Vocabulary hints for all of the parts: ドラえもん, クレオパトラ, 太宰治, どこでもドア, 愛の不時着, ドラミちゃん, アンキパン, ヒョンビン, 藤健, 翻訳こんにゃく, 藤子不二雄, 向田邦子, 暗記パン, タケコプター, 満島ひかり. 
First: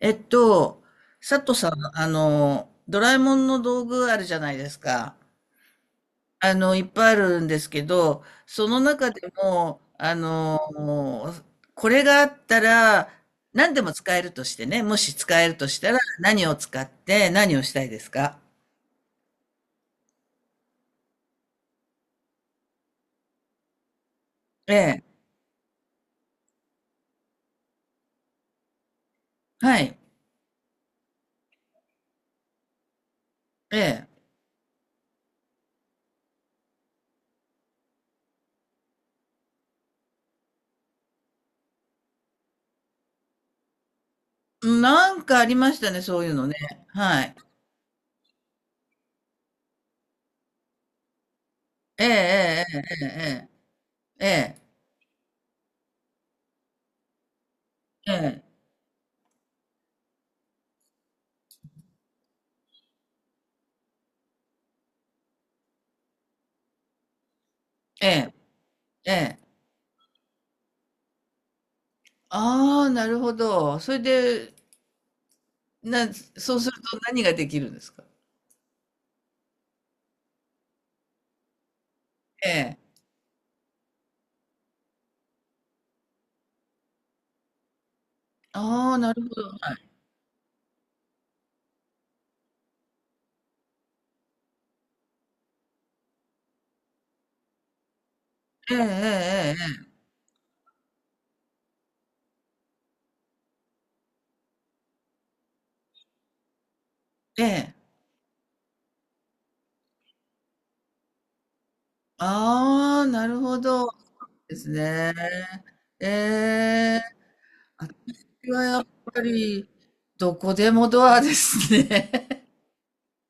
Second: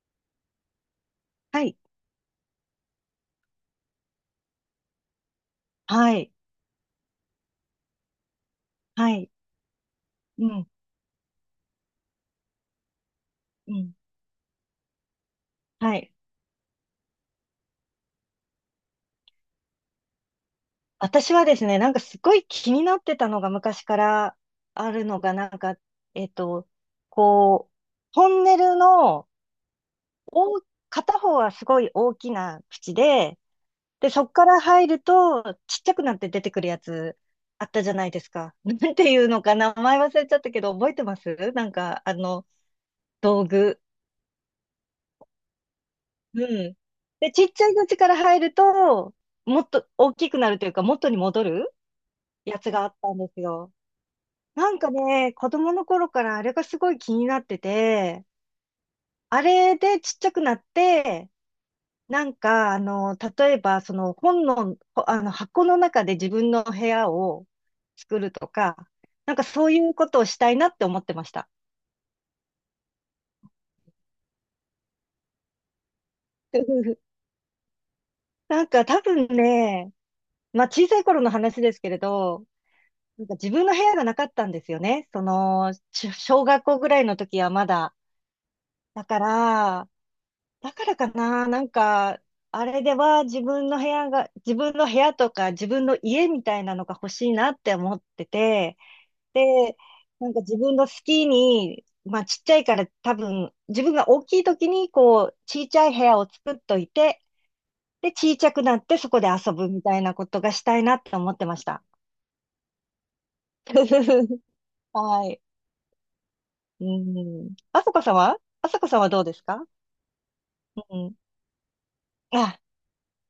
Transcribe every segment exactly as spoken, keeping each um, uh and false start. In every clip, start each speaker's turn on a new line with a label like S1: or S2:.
S1: えっと、佐藤
S2: は
S1: さん、
S2: い、
S1: あの、ドラえもんの道具あるじゃないですか。
S2: はい、
S1: あの、いっぱいあるんですけど、その
S2: は
S1: 中で
S2: い、
S1: も、あ
S2: う
S1: の、
S2: ん、
S1: これがあったら、
S2: う
S1: 何でも
S2: ん、
S1: 使えるとしてね、もし使えるとした
S2: は
S1: ら、
S2: い。
S1: 何を使って何をしたいですか？
S2: 私はですね、なんかすごい気になってたのが昔から
S1: え
S2: あ
S1: え、
S2: るのが、なんか、えっと、こう、トンネルの
S1: はい、
S2: 大、片方はすごい大きな口で、
S1: ええ。
S2: で、そこから入るとちっちゃくなって出てくるやつあったじゃないですか。なんていうのか名前忘れちゃったけど、覚えてますなんか、あの、道具。
S1: なんかありましたね、そういうのね。
S2: うん。
S1: は
S2: で、
S1: い。
S2: ちっちゃい口から入ると、もっと大きくなるというか、元に戻る
S1: え
S2: や
S1: え、
S2: つがあっ
S1: え
S2: たんですよ。
S1: え、ええ、
S2: なんかね、子供の頃からあれがすごい気になって
S1: ええ、
S2: て、
S1: ええ、
S2: あれでちっちゃくなって、なんか、あの、例えば、その本の、ほあの、箱の中で自分の部屋を作る
S1: え
S2: とか、
S1: え。
S2: なん
S1: ええ、
S2: かそういうことをしたいなって思ってました。
S1: ああ、なるほど。それで、なそうすると 何ができるんですか？
S2: なんか多分ね、まあ小さい頃の話ですけれど、
S1: ええ。
S2: なんか自分の部屋がなかったんですよね。その、ち小学校ぐらいの時はまだ。
S1: ああ、
S2: だ
S1: な
S2: か
S1: るほど、は
S2: ら、
S1: い。
S2: だからかな、なんか、あれでは自分の部屋が、自分の部屋とか自分の家みたいなのが欲しいなって思ってて、
S1: えええ
S2: で、なんか自分の好きに、まあちっちゃいから多分、自分が大きい時にこう、ちちゃい部屋を作っといて、
S1: えええええ。ええ。
S2: で、ちいちゃくなってそこで遊ぶみたいなことがしたいなって思ってました。
S1: ああ、なるほど。そう ですね。
S2: はい。
S1: え
S2: う
S1: え。
S2: ん。あさこさんは
S1: 私は
S2: あさ
S1: やっ
S2: こさんは
S1: ぱ
S2: どうですか？
S1: り、どこで
S2: う
S1: もド
S2: ん。
S1: アですね。
S2: あ、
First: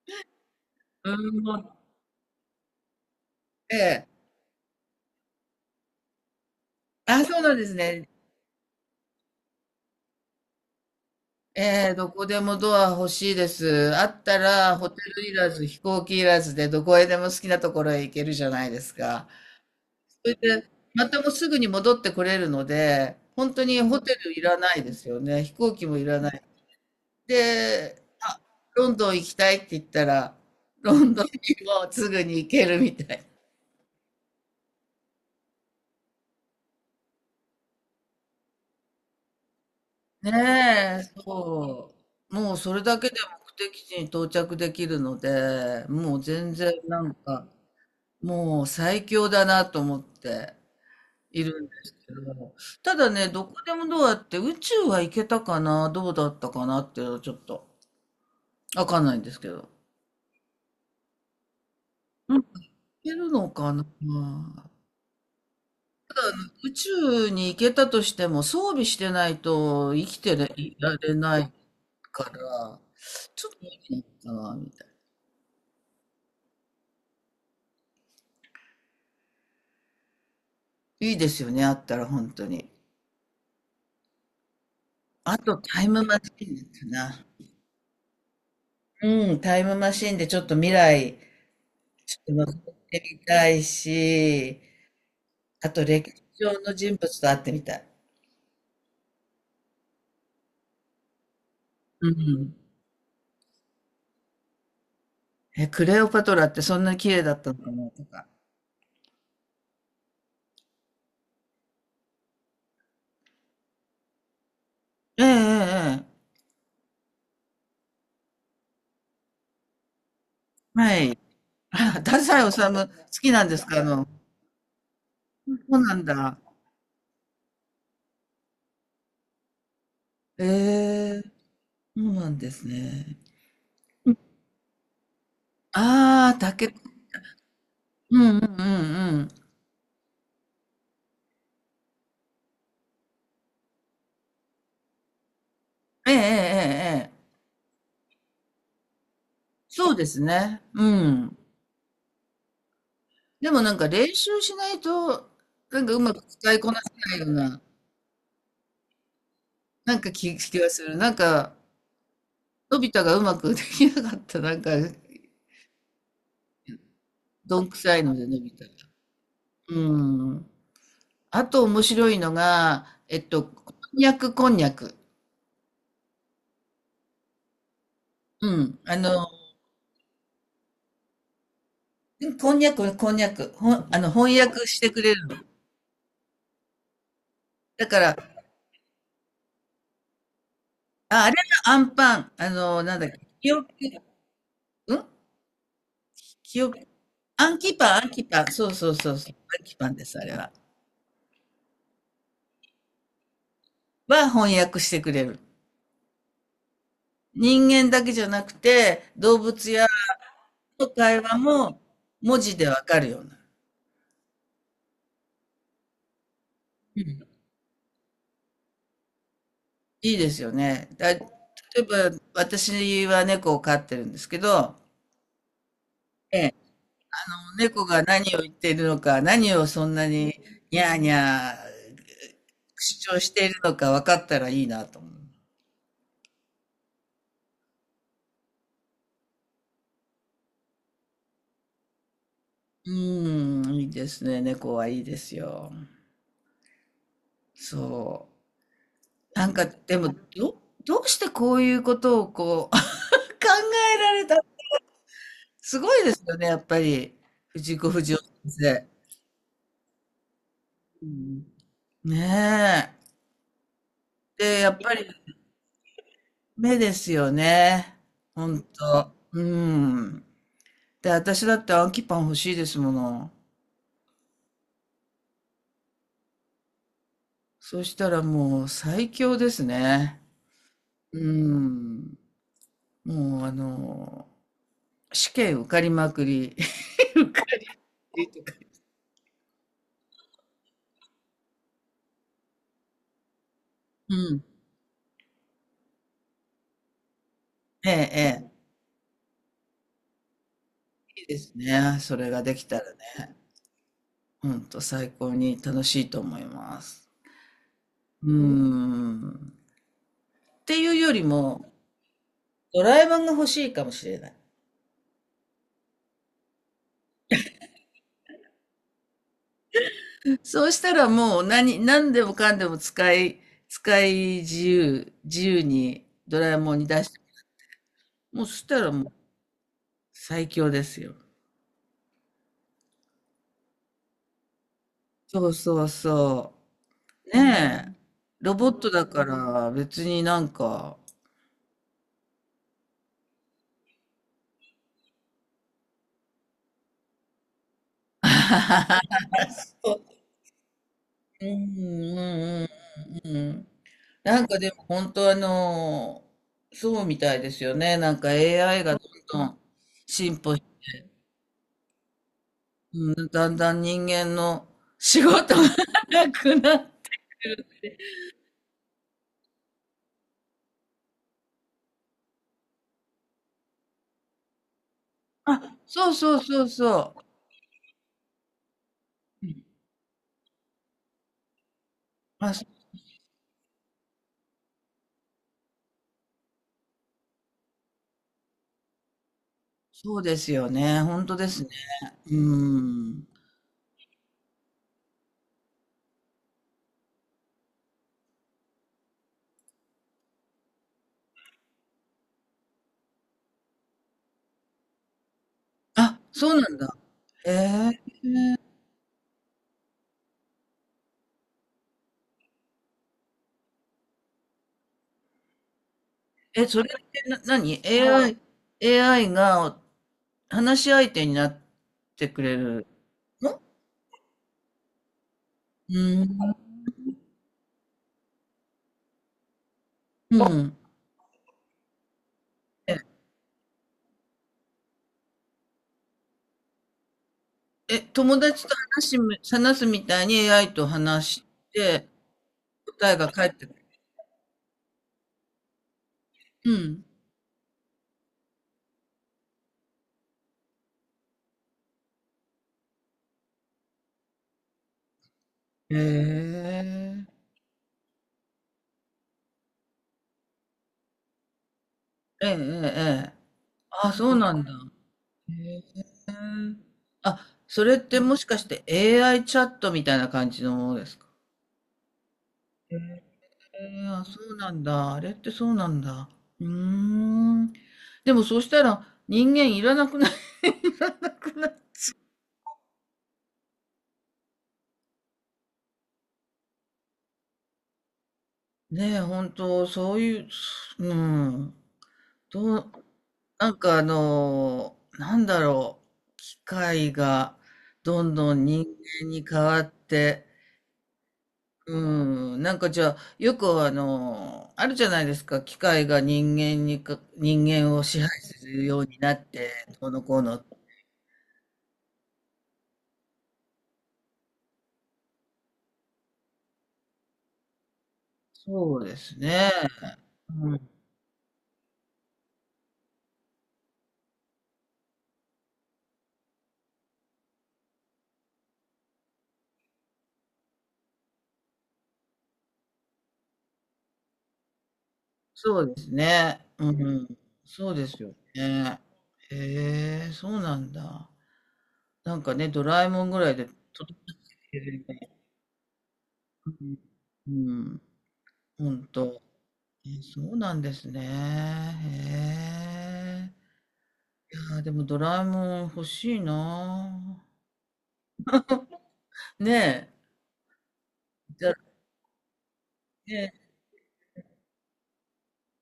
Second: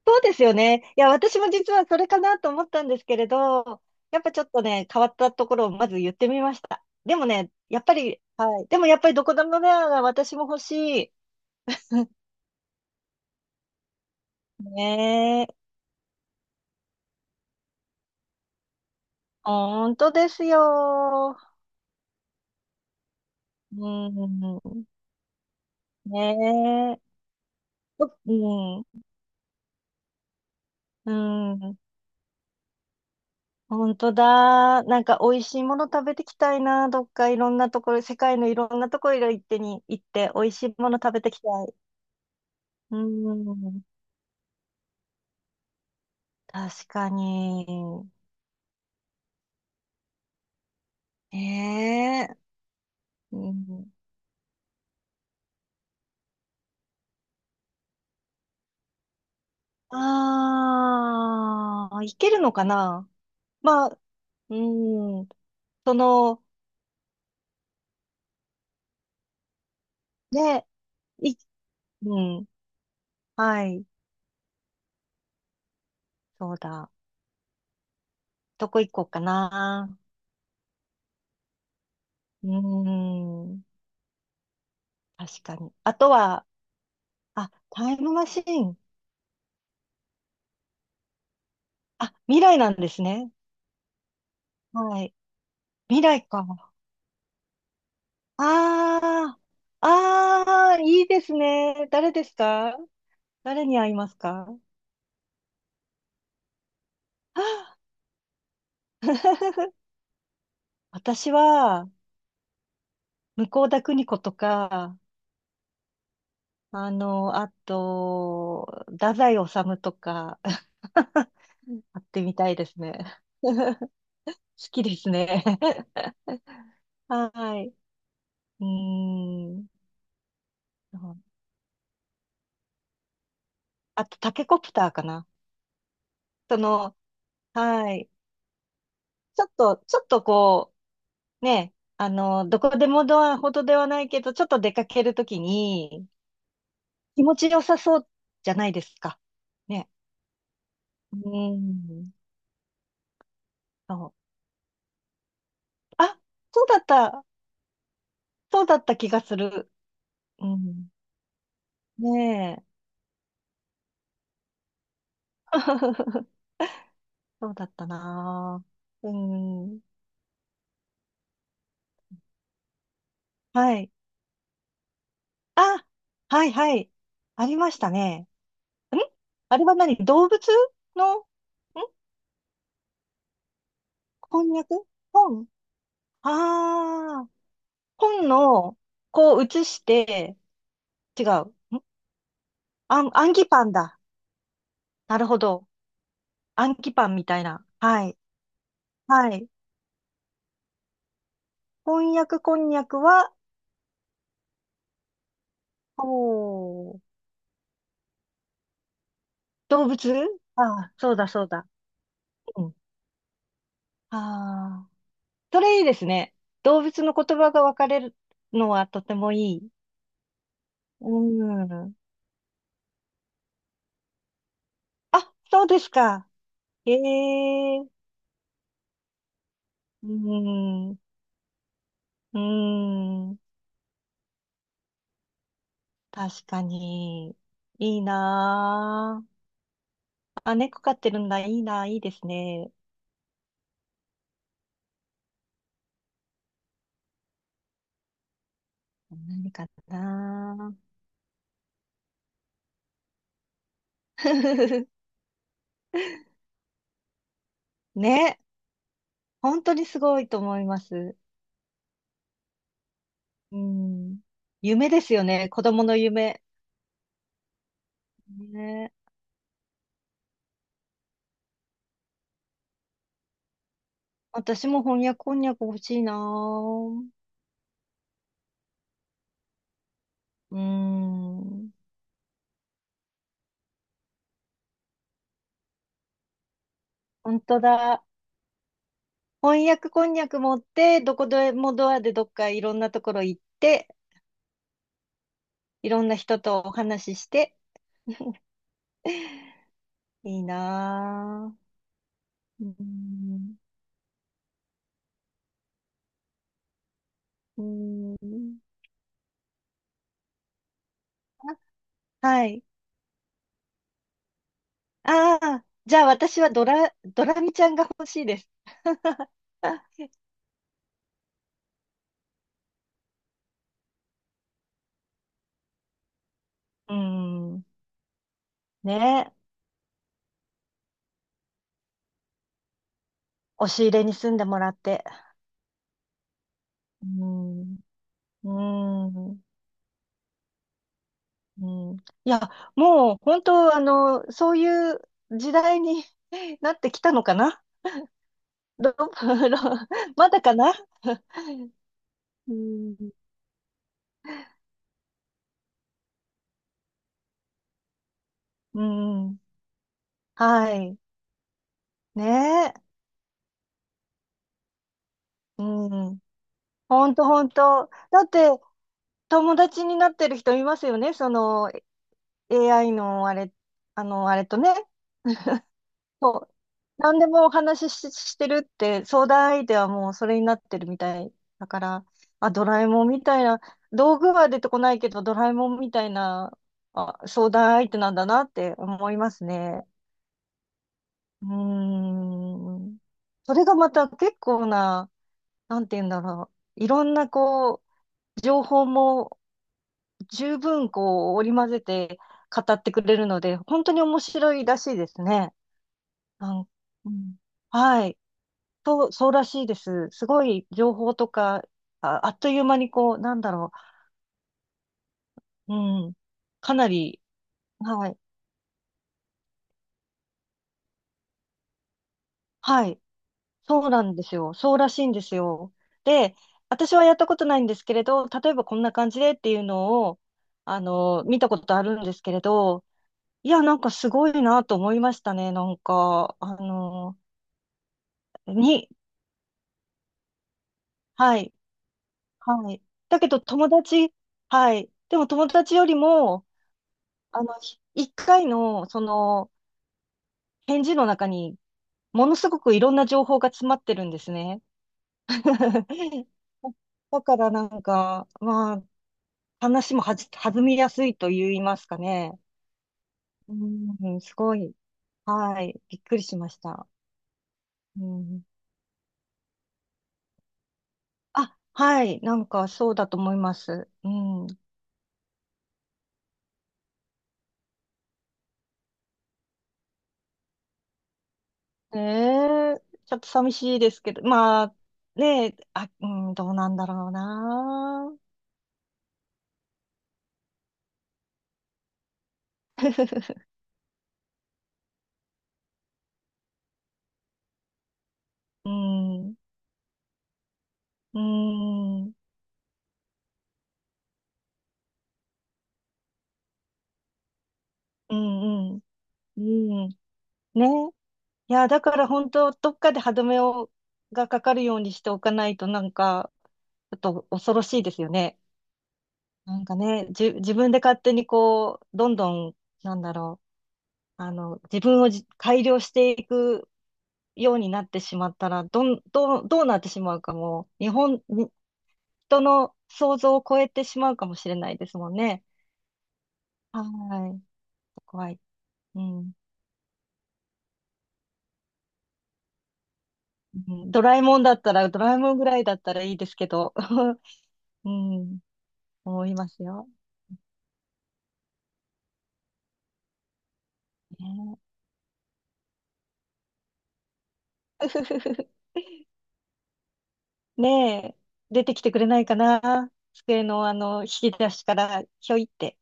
S2: そうですよね。いや、
S1: う
S2: 私
S1: ん、
S2: も
S1: もう
S2: 実はそれかなと思ったんですけれ
S1: え
S2: ど、
S1: え。
S2: やっぱちょっとね、変わったところをまず言ってみました。で
S1: あ、
S2: も
S1: そう
S2: ね、
S1: なんです
S2: やっぱ
S1: ね。
S2: り、はい。でもやっぱりどこでもドアが私も欲しい。
S1: ええ、どこでもドア欲しいです。あったらホテルい
S2: ね
S1: らず、
S2: え、
S1: 飛行機いらずでどこへでも好きなところへ行けるじゃないですか。
S2: 本当
S1: そ
S2: で
S1: れ
S2: す
S1: で、またもう
S2: よ。
S1: すぐに戻ってこれるので、本当に
S2: う
S1: ホテルいらな
S2: ん。
S1: いですよね。飛行機もい
S2: ね
S1: らない。
S2: え。
S1: で、
S2: う
S1: あ、ロン
S2: ん。
S1: ドン行きたいって言ったら、ロ
S2: う
S1: ンドンに
S2: ん。
S1: もすぐに行けるみたい。
S2: 本当だ。なんか美味しいもの食べてきたいな。どっかいろんなところ、世界のいろんなところ行ってに行って美味しいもの
S1: ねえ、
S2: 食べてきたい。
S1: そう。もうそれ
S2: う
S1: だけで目
S2: ん。
S1: 的地に到着できるので、もう全然
S2: 確
S1: な
S2: か
S1: んか、
S2: に。
S1: もう最強だなと思って
S2: え
S1: いるんですけ
S2: え
S1: ど、ただね、
S2: う
S1: どこでも
S2: ん。
S1: どうやって宇宙は行けたかな、どうだったかなっていうのはちょっと。わかんないんですけど。
S2: ああ、いけ
S1: うん。
S2: る
S1: い
S2: のかな。
S1: けるのかな。
S2: まあ、うん。その、
S1: 宇宙に行けたとしても装備してないと生きて
S2: ね、
S1: いられ
S2: い、
S1: ない
S2: う
S1: か
S2: ん。
S1: ら、ちょっ
S2: は
S1: と
S2: い。
S1: いいのかな、みたい
S2: そうだ。どこ行こうかな。
S1: な。いいですよね、あったら本当
S2: う
S1: に。
S2: ーん。
S1: あ
S2: 確か
S1: と
S2: に。
S1: タイ
S2: あ
S1: ム
S2: と
S1: マシー
S2: は、
S1: ンかな。
S2: あ、タイムマシーン。
S1: うん、タイムマシーンでちょっと未来、
S2: あ、
S1: ちょ
S2: 未
S1: っと
S2: 来
S1: 覗
S2: なんで
S1: いて
S2: す
S1: み
S2: ね。
S1: たいし、
S2: はい。
S1: あと
S2: 未
S1: 歴史
S2: 来か。
S1: 上の人物と会ってみたい。
S2: ああ、ああ、いいですね。
S1: う
S2: 誰です
S1: ん。
S2: か？誰に会いますか？
S1: え、クレオパトラってそんな綺麗だったのか
S2: あ
S1: なとか。
S2: 私は、向田邦子とか、
S1: ええええええ。
S2: あの、あと、太宰治とか、会
S1: はい。あ、
S2: っ
S1: 太
S2: てみた
S1: 宰
S2: い
S1: 治
S2: です
S1: 好
S2: ね。
S1: きなんですか？あ
S2: 好
S1: の、
S2: きですね。
S1: そうなん だ。
S2: はい。うーん。
S1: ええ、そうなんですね。
S2: あと、タケコプターかな。
S1: ああ、
S2: そ
S1: 竹
S2: の、はい。
S1: うんうんうんうん。
S2: ちょっと、ちょっとこう、ね、あの、どこでもドアほどではないけど、ちょっと出かけるときに、
S1: えええええ
S2: 気
S1: え、
S2: 持ちよさそうじゃないですか。ね。
S1: そうですね。うん。
S2: うん。
S1: でもなんか
S2: そ
S1: 練
S2: う。
S1: 習しないと、なんかうま
S2: あ、
S1: く使い
S2: そう
S1: こ
S2: だ
S1: な
S2: っ
S1: せない
S2: た。
S1: ような、
S2: そうだった気がする。
S1: なんかき
S2: う
S1: 気がす
S2: ん。
S1: る。なんか、
S2: ねえ。
S1: のび太がうまくできなかった、なんか、
S2: そう
S1: ど
S2: だ
S1: ん
S2: っ
S1: く
S2: た
S1: さいので、のび太
S2: な
S1: が。
S2: ぁ。う
S1: う
S2: ん。
S1: ん。あと面白いのが、えっと、
S2: は
S1: こ
S2: い。
S1: んにゃくこんにゃく。
S2: あ、はいはい。ありましたね。
S1: うん。あ
S2: ん
S1: の
S2: あれは何動物の、ん
S1: うん、こんにゃく、こんにゃく。ほん、あの、翻
S2: 翻
S1: 訳し
S2: 訳
S1: てくれるの。
S2: 本ああー、
S1: だから、
S2: 本の、こう写して、違
S1: あ、あれ
S2: う。
S1: がア
S2: ん
S1: ンパン、あの、なん
S2: あ
S1: だっ
S2: ん、
S1: け、
S2: 暗記
S1: 記
S2: パ
S1: 憶、
S2: ンだ。
S1: うん、
S2: なるほど。
S1: 記
S2: 暗
S1: 憶、
S2: 記パンみたい
S1: アン
S2: な。
S1: キパン、
S2: は
S1: アン
S2: い。
S1: キパン、そうそうそう
S2: は
S1: そう、
S2: い。
S1: アンキパンです、あれは。
S2: こんにゃくこんにゃくは、
S1: は翻訳してくれる。
S2: おー、
S1: 人間だけじゃなくて、動物や
S2: 動物あ
S1: の
S2: あ、そう
S1: 会
S2: だ
S1: 話
S2: そうだ。
S1: も文字
S2: う
S1: で
S2: ん。
S1: わかるような。
S2: ああ、それいいですね。動
S1: う
S2: 物の
S1: ん、
S2: 言葉が分かれるのはとてもいい。
S1: いいですよね。だ、
S2: う
S1: 例え
S2: ん。
S1: ば、私は猫を飼ってるんですけど、
S2: あ、そうですか。
S1: ええ、
S2: へ
S1: 猫
S2: え。
S1: が何を言っているのか、何をそんな
S2: う
S1: にニャー
S2: ん。
S1: ニャー
S2: う
S1: 主張し
S2: ん。
S1: ているのか分かったらいいなと思う。
S2: 確かに。いいなあ。あ、猫飼ってるんだ。いいなあ。いいですね。
S1: うーん、いいですね。猫はいいですよ。そう。な
S2: 何
S1: んか、
S2: か
S1: でも、ど、
S2: な
S1: どうしてこういうことをこう、考えられた。すごいですよね、やっぱり。藤子不二雄
S2: ね。
S1: 先生。
S2: 本当にすごいと思いま
S1: う
S2: す。
S1: ん、ね
S2: うん。
S1: え。で、やっ
S2: 夢
S1: ぱ
S2: で
S1: り
S2: すよね。子供の夢。
S1: 目ですよね。ほん
S2: ね。
S1: と。うん。で、私だって暗記パン欲しいですもの。
S2: 私も翻訳こんにゃく欲しいなぁ。
S1: そしたらもう最強ですね。
S2: う
S1: う
S2: ん。
S1: ん。もうあの、試験受かりまくり。受
S2: 本
S1: か
S2: 当だ。
S1: りとか。
S2: 翻訳こんにゃく持って、どこでもドアでどっかいろんなところ行って、
S1: うん。
S2: いろんな人とお話しして、
S1: ええ、え
S2: いい
S1: え。いいです
S2: な
S1: ね。それができ
S2: ぁ。う
S1: たらね。
S2: ん。
S1: ほんと最高に楽しいと思います。
S2: う
S1: う
S2: ん。
S1: ん。っていうより
S2: あ
S1: も、
S2: はい。
S1: ドラえもんが欲しいかもしれない。
S2: ああ、じゃあ私はドラ、ドラミちゃんが欲しいです。
S1: そうしたらもう何、何でもかんでも使い、使い自由、自由にドラえもんに
S2: う
S1: 出して、
S2: ん。
S1: もうそしたら
S2: ね
S1: もう
S2: え。
S1: 最強ですよ。
S2: 押し入れに住んでもらって。
S1: そうそうそ
S2: う
S1: う。
S2: ん。
S1: ねえ。ロボットだか
S2: うん。
S1: ら別になんか、
S2: うん。いや、もう本当、あの、そういう時代に なってきたのかなど、
S1: う
S2: まだかな。
S1: ん
S2: う
S1: うん
S2: ん。
S1: うんうん。なんかでも本当あの、そうみたいですよね。なんか
S2: う
S1: エーアイ がどん
S2: ん。
S1: どん進歩し、
S2: はい。ねえ。
S1: だんだん人間の仕事が
S2: う ん。
S1: なくなっ、
S2: 本当本当。だって、友達になってる人いますよね。その、エーアイ のあれ、あの、あれとね、
S1: あ、そうそう
S2: そう、
S1: そうそ
S2: 何でもお話しし、してるって、相
S1: う。う
S2: 談
S1: ん。
S2: 相手はもうそれになってるみたいだから、あ、
S1: あ、そ
S2: ドラえもんみたいな、道具は出てこないけど、ドラえもんみたいな、あ、相談相手なんだなって思いますね。
S1: そうですよね。ほんと
S2: う
S1: ですね。う
S2: ーん。
S1: ん。
S2: それがまた結構な、なんて言うんだろう。いろんなこう、情報も十分こう、織り交ぜて語ってくれるので、本当に面白いらしいですね。
S1: あ、そ
S2: な
S1: う
S2: ん、
S1: なんだ。
S2: うん、
S1: え
S2: はい。と、そうらしいです。すごい情報とか、あ、あっという間にこう、なんだろう。うん。
S1: ー。え、
S2: か
S1: そ
S2: な
S1: れっ
S2: り、
S1: てな何
S2: はい。
S1: a i AI が話し相手になってくれ
S2: は
S1: る
S2: い。
S1: の？
S2: そうなんですよ。そうらしいんですよ。
S1: う
S2: で、
S1: ん。
S2: 私はやったことないんですけれど、例えばこんな感じでっていうのを、
S1: うん。
S2: あの、見たことあるんですけれど、
S1: え、
S2: いや、なんかすごいなと思いましたね。なんか、あの、
S1: え、友達と
S2: に、
S1: 話しむ話すみたいに エーアイ と話
S2: は
S1: し
S2: い。
S1: て
S2: はい。
S1: 答え
S2: だけ
S1: が
S2: ど
S1: 返って
S2: 友
S1: くる。
S2: 達、はい。でも友達よりも、
S1: うん。
S2: あの、ひ一回の、その、返事の中に、ものすごくいろんな情報が詰まってるんですね。
S1: へえ
S2: だ
S1: ー。
S2: からなんか、まあ、話もはじ、弾みやすいと言いますかね。
S1: ええええええ。
S2: う
S1: あ、
S2: ん、
S1: そ
S2: す
S1: うな
S2: ご
S1: んだ。
S2: い。
S1: へ
S2: は
S1: へえ。
S2: い。びっくりしました。
S1: あ、それっ
S2: う
S1: ても
S2: ん。
S1: しかして エーアイ チャットみたいな感じのものですか？
S2: あ、はい。なんか、そうだと思います。
S1: ええ、
S2: う
S1: あ、そ
S2: ん。
S1: うなんだ。あれってそうなんだ。うーん。でもそうしたら人間いらなくなくな
S2: ええちょっと寂しいですけど、まあ、ねえ、あ、うん、どうなんだろうな。
S1: ねえ、本当そういう、うん。どう、なんかあの、なんだろう。機械がどんどん
S2: う
S1: 人間
S2: ん、
S1: に変わって、
S2: うん。
S1: うん、なんかじゃあ、よくあの、あるじゃないですか、機械が人間にか、人間を
S2: う
S1: 支配す
S2: んうん。
S1: るようになって、
S2: うん。
S1: どうのこうの。
S2: ね。いや、だから本当、どっかで歯止めを、がかかるようにしておかないと、なんか、ちょっと恐ろしいですよね。
S1: そうです
S2: なん
S1: ね。
S2: かね、じ、自分
S1: う
S2: で
S1: ん、
S2: 勝手にこう、どんどん、なんだろう、あの、自分をじ改良していくようになってしまったら、どん、どう、どうなってしまうかも、日本、に人の想像を超えてしまうかもしれないですもんね。
S1: そうですね。うん、
S2: はい。
S1: そうです
S2: 怖
S1: よ
S2: い。
S1: ね。
S2: うん。
S1: へえ、そうなんだ。なんかね、ドラえもんぐらいで、
S2: うん。ド
S1: とて
S2: ラ
S1: も、
S2: えもんだったら、ドラえもんぐらいだったらいいですけど。
S1: うん、
S2: うん、
S1: うん、ほん
S2: 思い
S1: と。
S2: ますよ。
S1: え、そうなんですね。へえ。い
S2: ね
S1: やー、でもドラえもん欲しいな
S2: え
S1: ー。ねえ。
S2: ねえ出
S1: じゃ、
S2: てきてくれないかな。机
S1: ね、
S2: のあの、引き出しから、ひょいって。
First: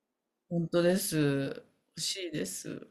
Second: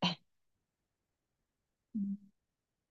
S1: 本当です。欲
S2: うん
S1: しいです。